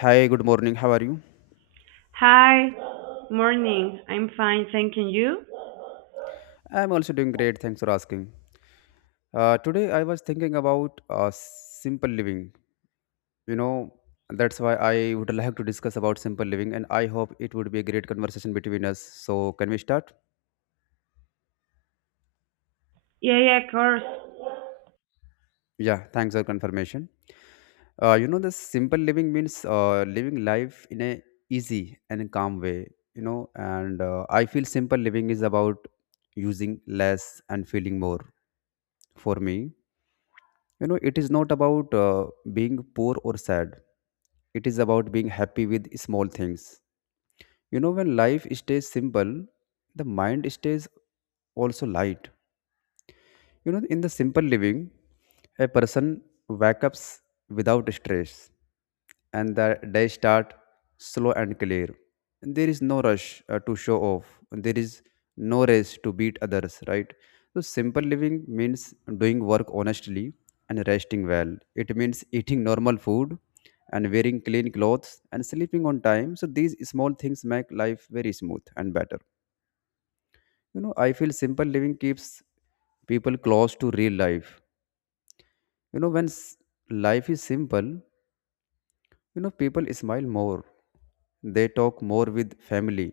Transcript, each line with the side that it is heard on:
left: Hi, good morning. How are you?
right: Hi, morning. I'm fine, thank you.
left: I'm also doing great. Thanks for asking. Today, I was thinking about simple living. You know, that's why I would like to discuss about simple living, and I hope it would be a great conversation between us. So, can we start?
right: Yeah, yeah, of course.
left: Yeah, thanks for confirmation. The simple living means living life in a easy and calm way. You know, and I feel simple living is about using less and feeling more for me. It is not about being poor or sad. It is about being happy with small things. When life stays simple, the mind stays also light. In the simple living, a person wakes up without stress, and the day start slow and clear. There is no rush to show off. There is no race to beat others, right? So simple living means doing work honestly and resting well. It means eating normal food and wearing clean clothes and sleeping on time. So these small things make life very smooth and better. I feel simple living keeps people close to real life. When life is simple, people smile more. They talk more with family.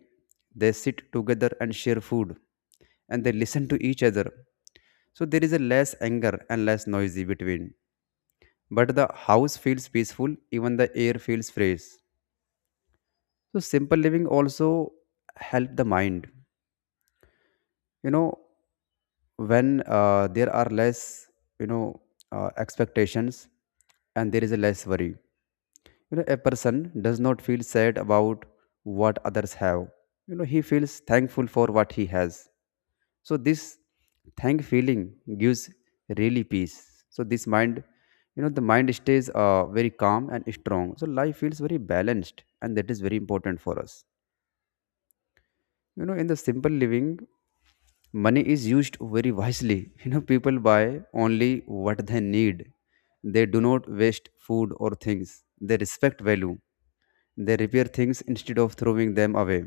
left: They sit together and share food. And they listen to each other. So there is a less anger and less noisy between. But the house feels peaceful, even the air feels fresh. So simple living also help the mind. You know, when there are less you know expectations, and there is a less worry. A person does not feel sad about what others have. He feels thankful for what he has. So this thank feeling gives really peace. So this mind, the mind stays very calm and strong. So life feels very balanced, and that is very important for us. In the simple living, money is used very wisely. People buy only what they need. They do not waste food or things. They respect value. They repair things instead of throwing them away.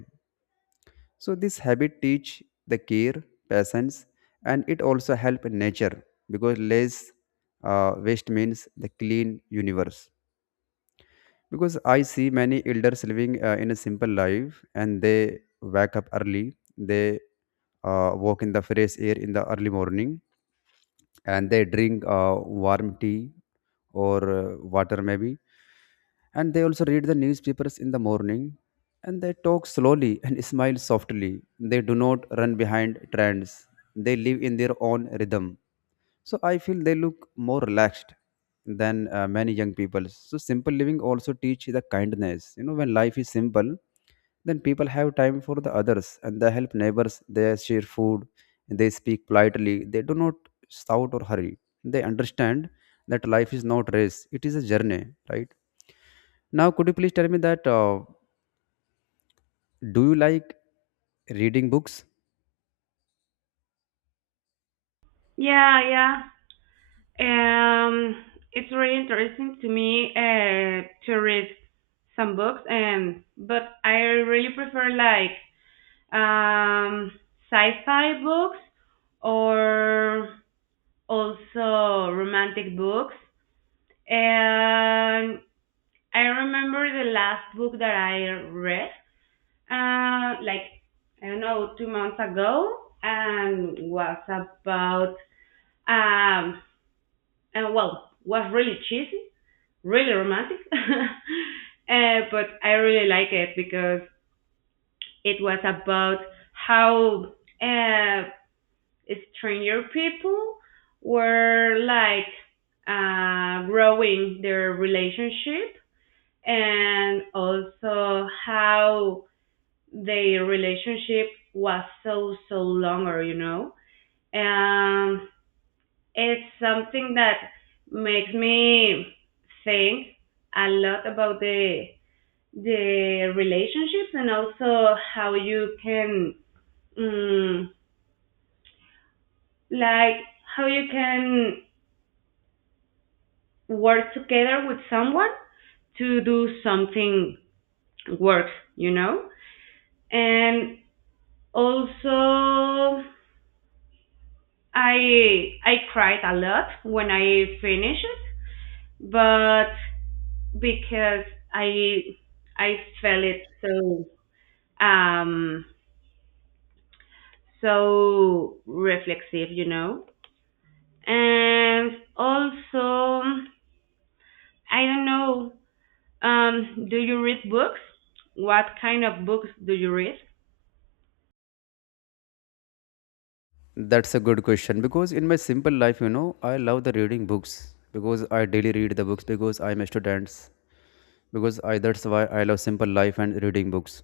left: So this habit teach the care, patience, and it also help nature because less waste means the clean universe. Because I see many elders living in a simple life, and they wake up early. They walk in the fresh air in the early morning, and they drink warm tea, or water maybe. And they also read the newspapers in the morning, and they talk slowly and smile softly. They do not run behind trends. They live in their own rhythm. So I feel they look more relaxed than many young people. So simple living also teach the kindness. You know, when life is simple, then people have time for the others, and they help neighbors. They share food. They speak politely. They do not shout or hurry. They understand that life is not race. It is a journey, right? Now, could you please tell me that do you like reading books?
right: Yeah, yeah. It's really interesting to me to read some books, and but I really prefer like um, sci-fi books or also romantic books. And I remember the last book that I read. Like, I don't know, 2 months ago, and was about um, and well, was really cheesy, really romantic, but I really like it because it was about how uh, stranger people were like growing their relationship, and also how their relationship was so so longer, you know. And it's something that makes me think a lot about the relationships, and also how you can mm, like, how you can work together with someone to do something work, you know. And also, I cried a lot when I finished it, but because I I felt it so um so reflexive, you know. And also, I don't know. Do you read books? What kind of books do you read?
left: That's a good question, because in my simple life, I love the reading books because I daily read the books because I'm a student because I that's why I love simple life and reading books.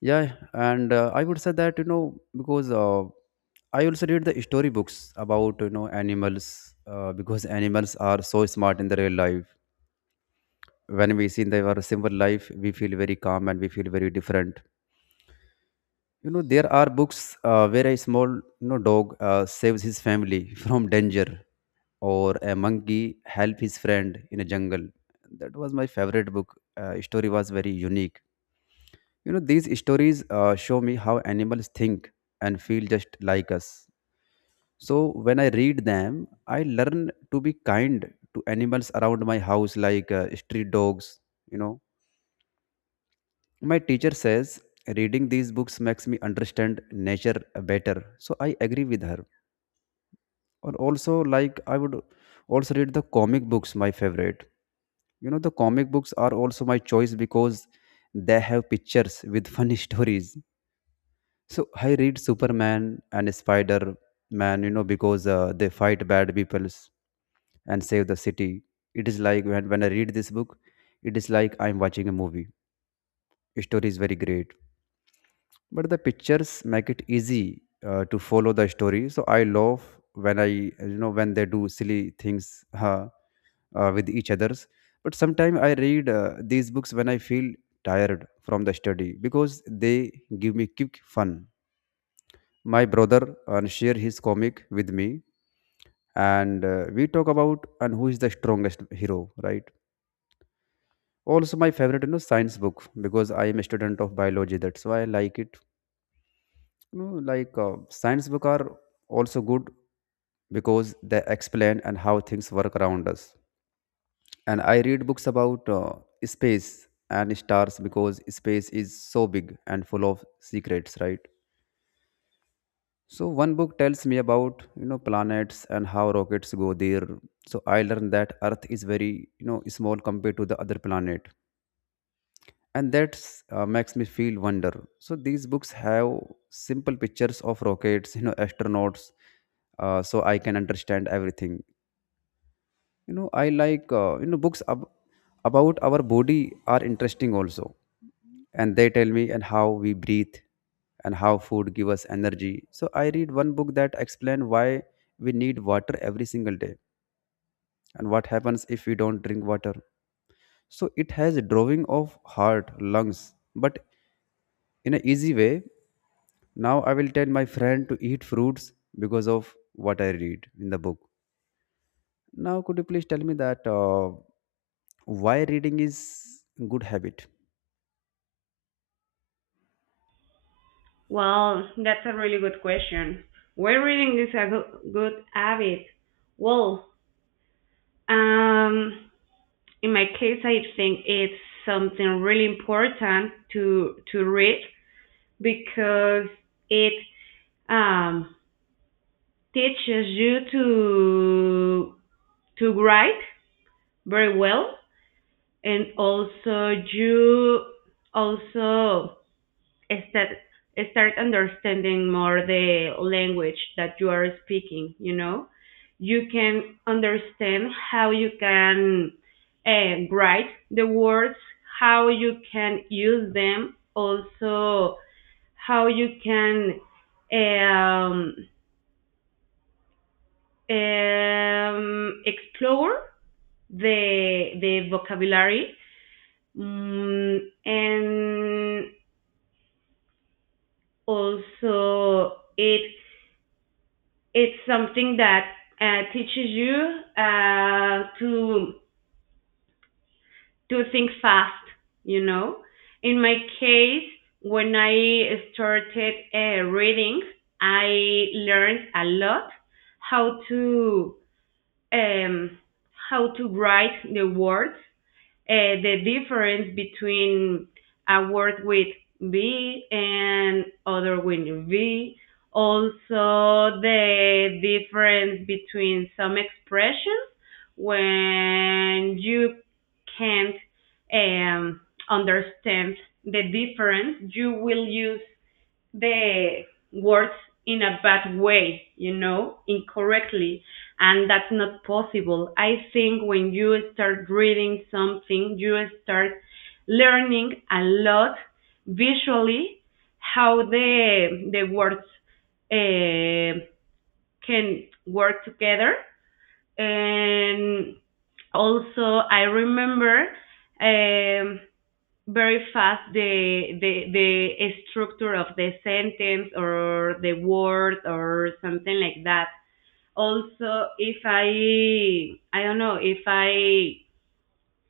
left: Yeah, and I would say that because I also read the story books about animals, because animals are so smart in the real life. When we see their simple life, we feel very calm, and we feel very different. There are books where a small dog saves his family from danger, or a monkey help his friend in a jungle. That was my favorite book. Story was very unique. These stories show me how animals think and feel just like us. So when I read them, I learn to be kind to animals around my house, like street dogs. you know my teacher says reading these books makes me understand nature better, so I agree with her. Or also, like, I would also read the comic books, my favorite. You know, the comic books are also my choice because they have pictures with funny stories. So I read Superman and Spider Man, you know, because they fight bad peoples and save the city. It is like when I read this book, it is like I'm watching a movie. The story is very great, but the pictures make it easy to follow the story. So I love when when they do silly things. Huh? With each others. But sometimes I read these books when I feel tired from the study because they give me quick fun. My brother and share his comic with me, and we talk about and who is the strongest hero, right? Also, my favorite, science book, because I am a student of biology, that's why I like it. You know, like science book are also good because they explain and how things work around us. And I read books about space and stars because space is so big and full of secrets, right? So one book tells me about planets and how rockets go there. So I learned that earth is very, small compared to the other planet, and that makes me feel wonder. So these books have simple pictures of rockets, astronauts, so I can understand everything. I like, about our body are interesting also. And they tell me and how we breathe and how food give us energy. So I read one book that explain why we need water every single day and what happens if we don't drink water. So it has a drawing of heart, lungs, but in an easy way. Now I will tell my friend to eat fruits because of what I read in the book. Now could you please tell me that why reading is good habit?
right: Well, that's a really good question. Why reading is a good habit? Well, um, in my case, I think it's something really important to read because it um, teaches you to write very well, and also you also start start understanding more the language that you are speaking, you know. You can understand how you can write the words, how you can use them, also how you can um, explore the vocabulary. mm, and also, it, it's something that teaches you to do things fast, you know. In my case, when I started reading, I learned a lot how to um, how to write the words, the difference between a word with B and other with V. Also, the difference between some expressions when you can't um, understand the difference, you will use the words in a bad way, you know, incorrectly, and that's not possible. I think when you start reading something, you start learning a lot visually how the words uh, can work together. And also, I remember um, very fast the structure of the sentence or the word or something like that. Also, if I, I don't know, if I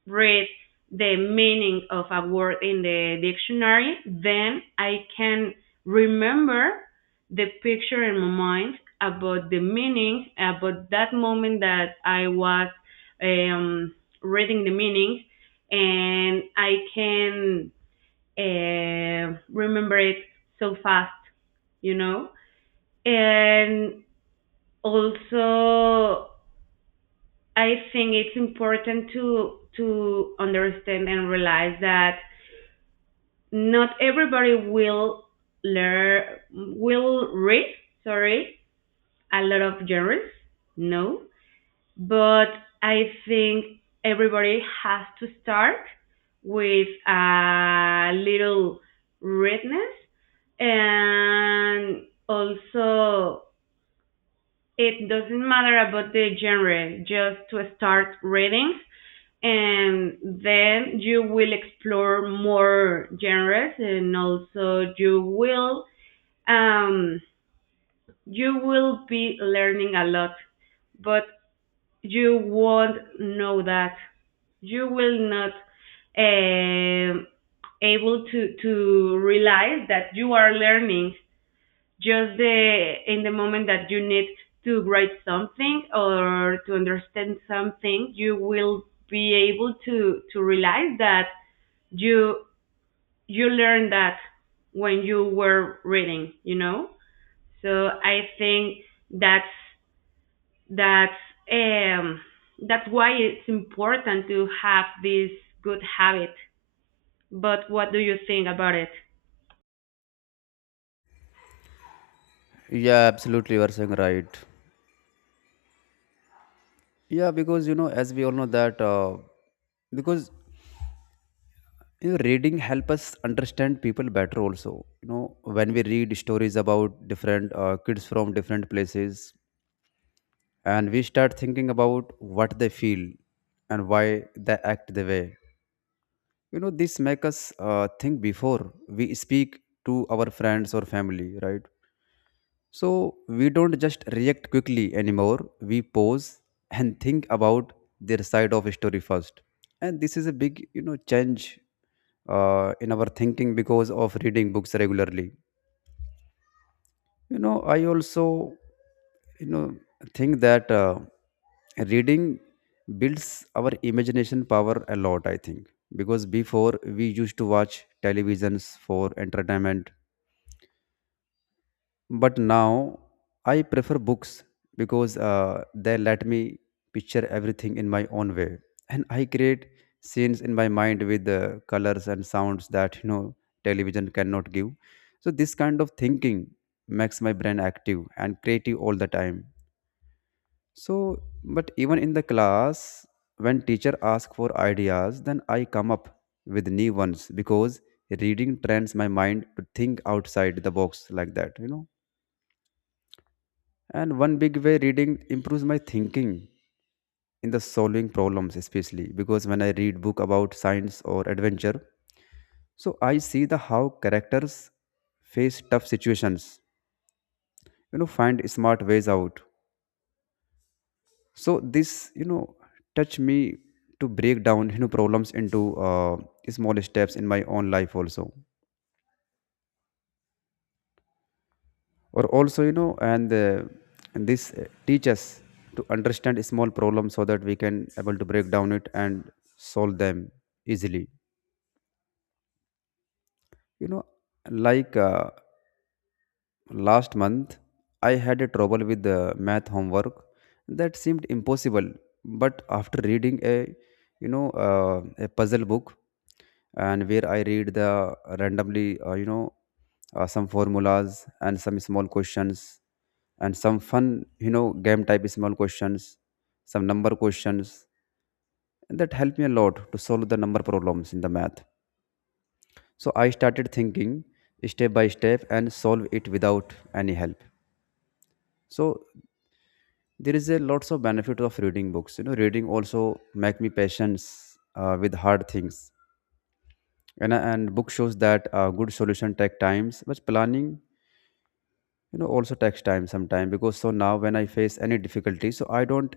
right: read the meaning of a word in the dictionary, then I can remember the picture in my mind about the meaning, about that moment that I was um, reading the meaning, and I can remember it so fast, you know? And also, I think it's important to understand and realize that not everybody will learn will read, sorry, a lot of genres, no, but I think everybody has to start with a little redness, and also it doesn't matter about the genre, just to start reading, and then you will explore more genres, and also um, you will be learning a lot, but you won't know that. You will not um able to realize that you are learning just the in the moment that you need to write something or to understand something. You will be able to realize that you you learned that when you were reading. You know. So I think that's that's um, that's why it's important to have this good habit. But what do you think about it?
left: Yeah, absolutely. You are saying right. Yeah, because you know, as we all know that because reading help us understand people better also. You know, when we read stories about different kids from different places, and we start thinking about what they feel and why they act the way. This make us think before we speak to our friends or family, right? So we don't just react quickly anymore. We pause and think about their side of story first. And this is a big, you know, change in our thinking because of reading books regularly. I also, you know, think that reading builds our imagination power a lot. I think because before we used to watch televisions for entertainment. But now I prefer books because they let me picture everything in my own way, and I create scenes in my mind with the colors and sounds that television cannot give. So this kind of thinking makes my brain active and creative all the time. So, but even in the class, when teacher ask for ideas, then I come up with new ones because reading trains my mind to think outside the box like that. And one big way reading improves my thinking in the solving problems, especially because when I read book about science or adventure, so I see the how characters face tough situations, find smart ways out. So this, touch me to break down, problems into small steps in my own life also. Or also and this teach us to understand small problems so that we can able to break down it and solve them easily. you know like last month, I had a trouble with the math homework that seemed impossible. But after reading a, a puzzle book, and where I read the randomly, some formulas and some small questions, and some fun, game type small questions, some number questions, and that helped me a lot to solve the number problems in the math. So I started thinking step by step and solve it without any help. So there is a lots of benefit of reading books, you know, reading also make me patience with hard things, and book shows that good solution take times, but planning, you know, also takes time sometime because. So now when I face any difficulty, so I don't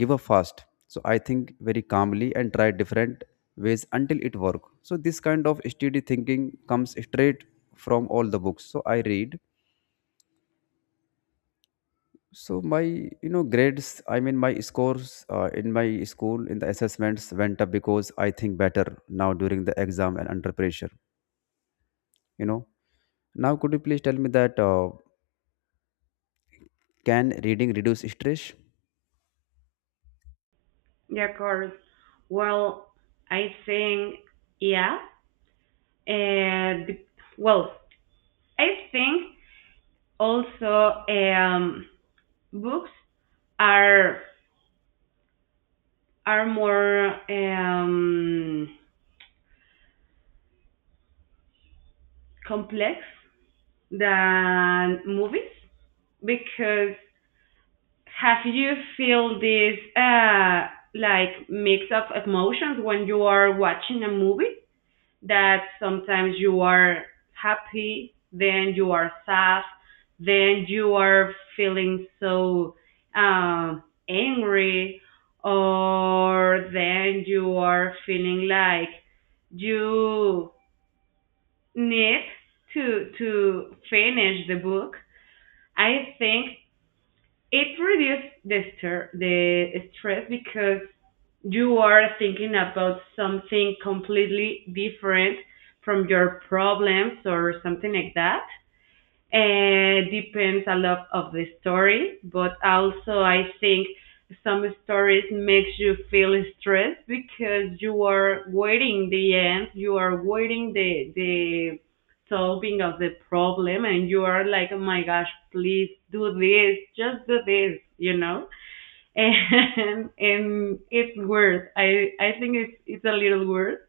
left: give up fast, so I think very calmly and try different ways until it work. So this kind of steady thinking comes straight from all the books so I read. So my, you know, grades, I mean my scores in my school in the assessments went up because I think better now during the exam and under pressure. You know. Now could you please tell me that can reading reduce stress?
right: Yeah, Corey. Well, I think, yeah, and well, I think also, books are are more complex than movies because, have you feel this, like, mix of emotions when you are watching a movie? That sometimes you are happy, then you are sad, then you are feeling so uh, angry, or then you are feeling like you need to finish the book. I think it reduces the, the stress because you are thinking about something completely different from your problems or something like that. Depends a lot of the story, but also I think some stories makes you feel stressed because you are waiting the end, you are waiting the solving of the problem, and you are like, oh my gosh, please do this, just do this, you know. And it's weird. I think it's a little weird,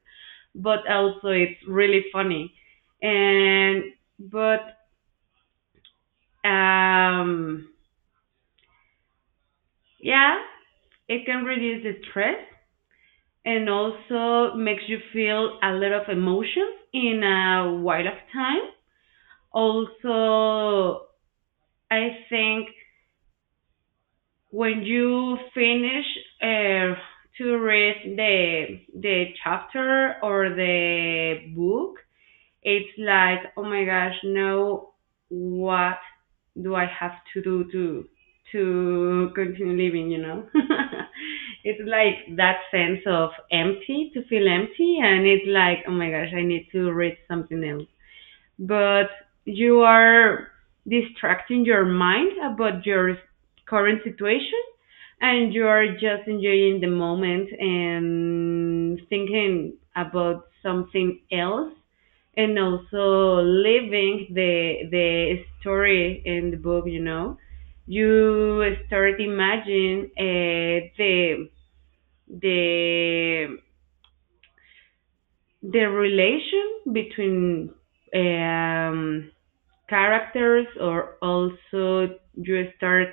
right: but also it's really funny. And but um, yeah, it can reduce the stress, and also makes you feel a lot of emotions in a while of time. Also, I think when you finish uh, to read the chapter or the book, it's like, oh my gosh, no! What do I have to do to continue living, you know? It's like that sense of empty, to feel empty, and it's like, oh my gosh, I need to read something else, but you are distracting your mind about your current situation, and you are just enjoying the moment and thinking about something else, and also living the story in the book, you know. You start imagining the the the relation between um, characters, or also you start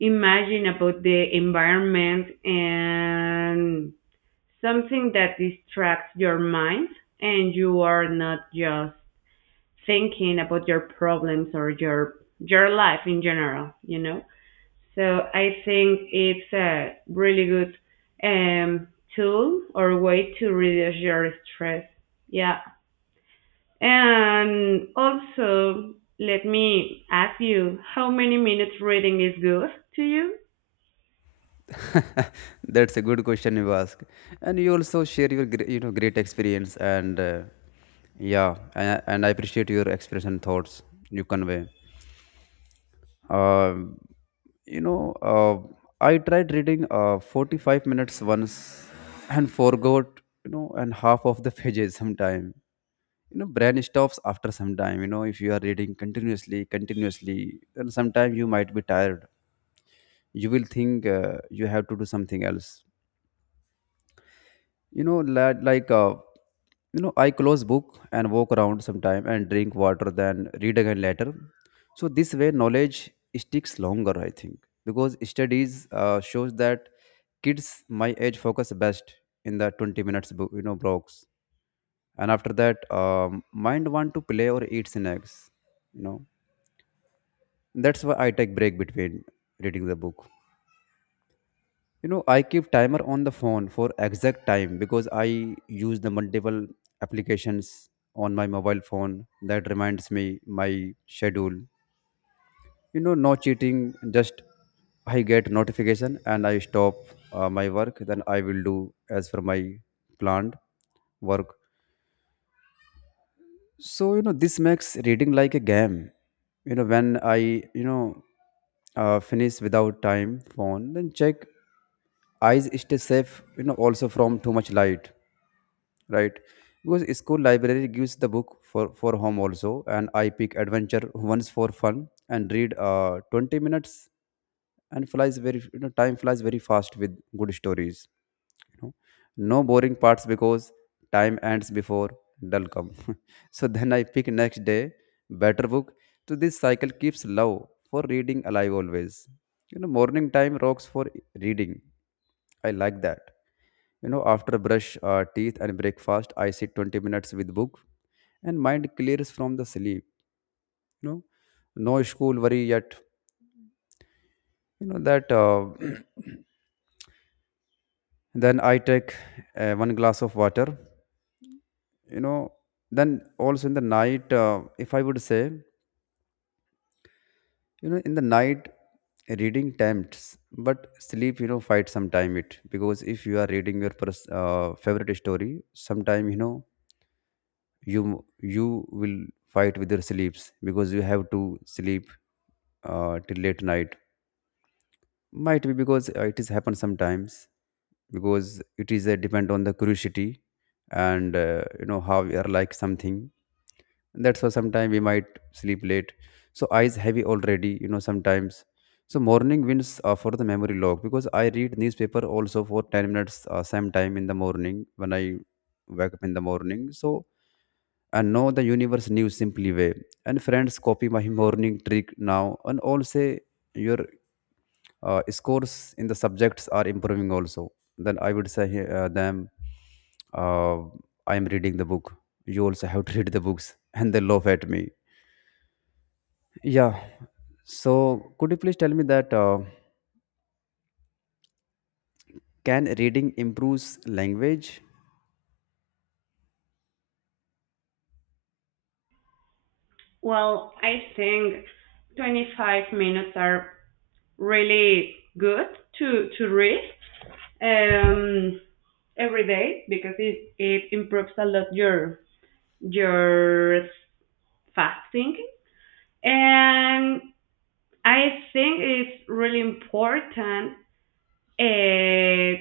right: imagine about the environment and something that distracts your mind, and you are not just thinking about your problems or your life in general, you know. So I think it's a really good um tool or way to reduce your stress. Yeah. And also, let me ask you, how many minutes reading is good to you?
left: That's a good question you ask, and you also share your great experience and yeah, and I appreciate your experience and thoughts you convey. Um You know, I tried reading 45 minutes once and forgot, you know, and half of the pages sometime. You know, brain stops after some time. You know, if you are reading continuously, then sometime you might be tired. You will think you have to do something else. You know lad, like, you know, I close book and walk around sometime and drink water, then read again later. So this way knowledge sticks longer, I think, because studies shows that kids my age focus best in the 20 minutes blocks, and after that, mind want to play or eat snacks, you know. That's why I take break between reading the book. You know, I keep timer on the phone for exact time because I use the multiple applications on my mobile phone that reminds me my schedule. You know, no cheating, just I get notification and I stop my work, then I will do as for my planned work. So, you know, this makes reading like a game. You know, when I, finish without time phone then check, eyes stay safe, you know, also from too much light, right? Because school library gives the book for home also, and I pick adventure once for fun and read 20 minutes, and flies very, you know, time flies very fast with good stories, you know. No boring parts because time ends before dull come. So then I pick next day better book. So this cycle keeps love for reading alive always. You know, morning time rocks for reading. I like that. You know, after brush teeth and breakfast, I sit 20 minutes with book, and mind clears from the sleep, you know. No school worry yet. You know that then I take one glass of water, you know. Then also in the night, if I would say, you know, in the night, reading tempts but sleep, you know, fight sometime it, because if you are reading your favorite story sometime, you know, you will fight with your sleeps because you have to sleep till late night, might be, because it is happen sometimes, because it is depend on the curiosity. And you know how we are like something, that's why sometimes we might sleep late. So eyes heavy already, you know, sometimes. So morning wins for the memory log, because I read newspaper also for 10 minutes same time in the morning when I wake up in the morning. So I know the universe news simply way, and friends copy my morning trick now and all say your scores in the subjects are improving also. Then I would say them, uh, I am reading the book, you also have to read the books, and they laugh at me. Yeah. So could you please tell me that can reading improves language?
right: Well, I think 25 minutes are really good to read um, every day because it improves a lot your fast thinking. And I think it's really important uh,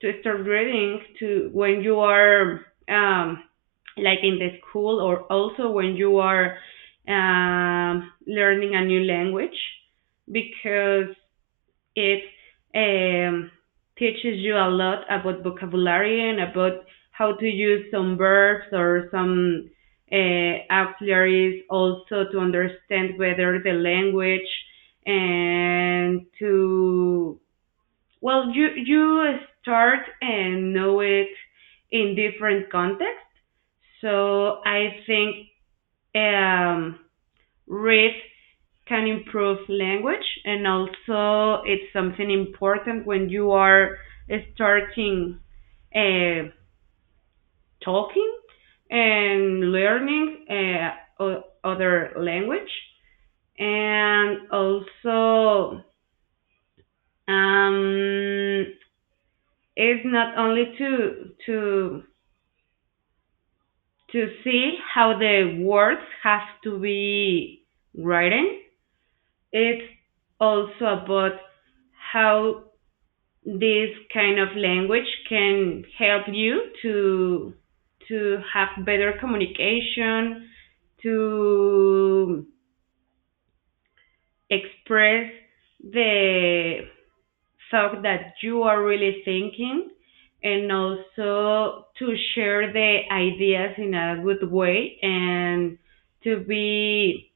right: to start reading to when you are um, like in the school, or also when you are learning a new language because it um, teaches you a lot about vocabulary, and about how to use some verbs or some auxiliaries also, to understand better the language and to, well, you start and know it in different contexts. So I think um, read can improve language, and also it's something important when you are starting uh, talking and learning other language, and also, um, it's not only to to see how the words have to be written. It's also about how this kind of language can help you to have better communication, to express the thought that you are really thinking, and also to share the ideas in a good way, and to be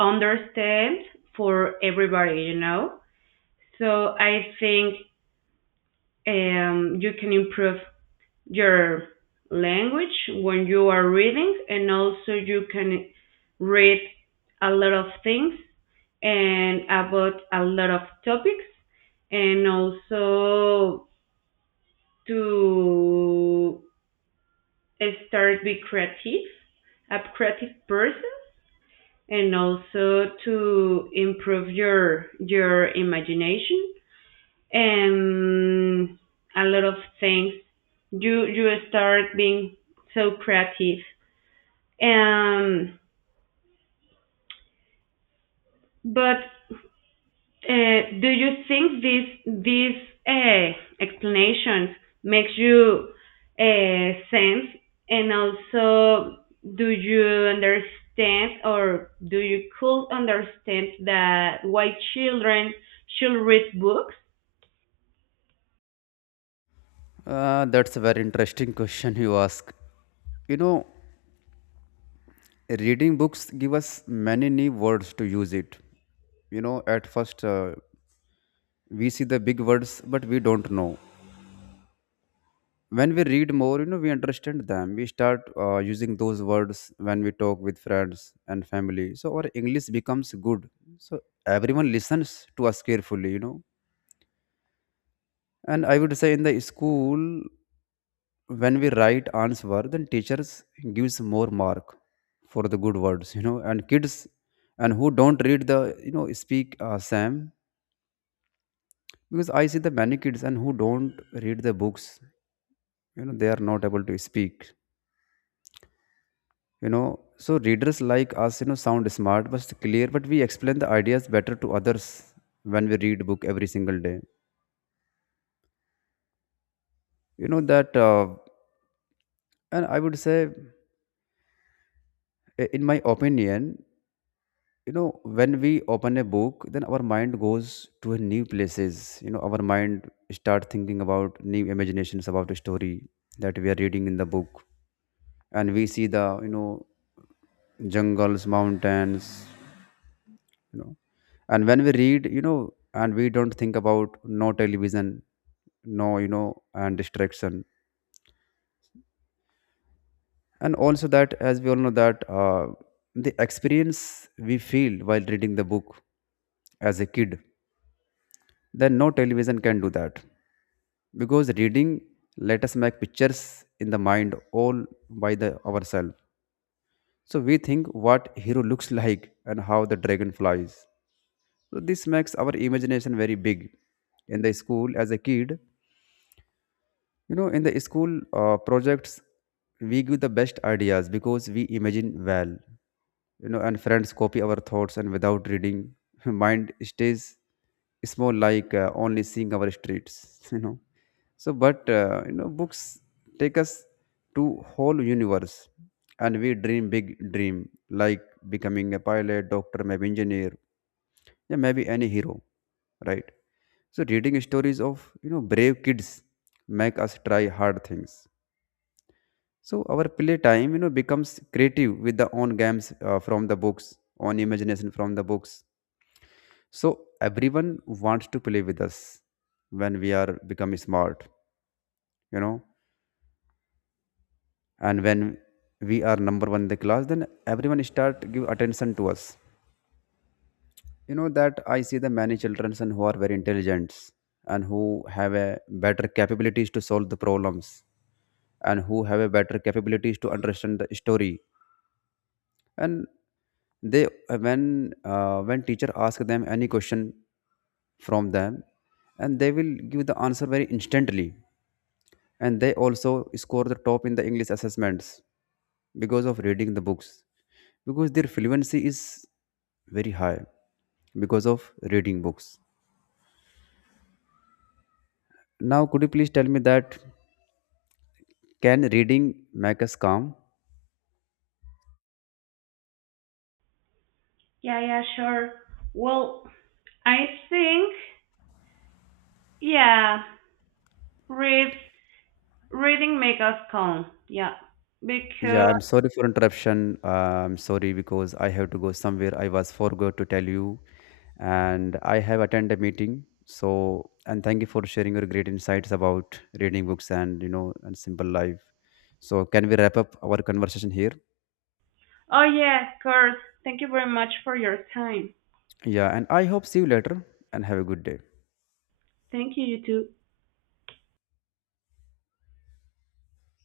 right: understand for everybody, you know? So I think you can improve your language when you are reading, and also you can read a lot of things and about a lot of topics, and also to start be creative, a creative person, and also to improve your imagination, um, a lot of things. You start being so creative. Um, but do you think this, this uh, explanation makes you, sense? And also, do you understand, or do you could understand, that why children should read books?
left: That's a very interesting question you ask. You know, reading books give us many new words to use it. You know, at first, we see the big words but we don't know. When we read more, you know, we understand them, we start using those words when we talk with friends and family, so our English becomes good. So everyone listens to us carefully, you know. And I would say, in the school, when we write answer, then teachers gives more mark for the good words, you know. And kids and who don't read the, you know, speak same, because I see the many kids and who don't read the books, you know, they are not able to speak, you know. So readers like us, you know, sound smart but clear, but we explain the ideas better to others when we read book every single day. You know that, and I would say, in my opinion, you know, when we open a book, then our mind goes to a new places. You know, our mind start thinking about new imaginations about the story that we are reading in the book, and we see the, you know, jungles, mountains, you know. And when we read, you know, and we don't think about no television, no, you know, and distraction. And also that, as we all know that the experience we feel while reading the book as a kid, then no television can do that, because reading let us make pictures in the mind, all by the ourselves. So we think what hero looks like and how the dragon flies, so this makes our imagination very big in the school as a kid. You know, in the school projects, we give the best ideas because we imagine well. You know, and friends copy our thoughts, and without reading, mind stays small, like, only seeing our streets. You know, so but, you know, books take us to whole universe, and we dream big dream, like becoming a pilot, doctor, maybe engineer, yeah, maybe any hero, right? So reading stories of, you know, brave kids make us try hard things. So our playtime, you know, becomes creative with the own games from the books, own imagination from the books. So everyone wants to play with us when we are become smart, you know, and when we are number one in the class, then everyone start give attention to us. You know that I see the many children and who are very intelligent and who have a better capabilities to solve the problems and who have a better capabilities to understand the story, and they when teacher ask them any question from them, and they will give the answer very instantly, and they also score the top in the English assessments because of reading the books, because their fluency is very high because of reading books. Now could you please tell me that, can reading make us calm?
right: Yeah, yeah, sure. Well, I think, yeah, Read, reading make us calm. Yeah.
left: Yeah,
right: Because,
left: I'm sorry for interruption, I'm sorry because I have to go somewhere, I was forgot to tell you, and I have attended a meeting. So and thank you for sharing your great insights about reading books and, you know, and simple life. So can we wrap up our conversation here?
right: oh yeah, of course. Thank you very much for your time.
left: Yeah, and I hope see you later and have a good day.
right: Thank you, you too.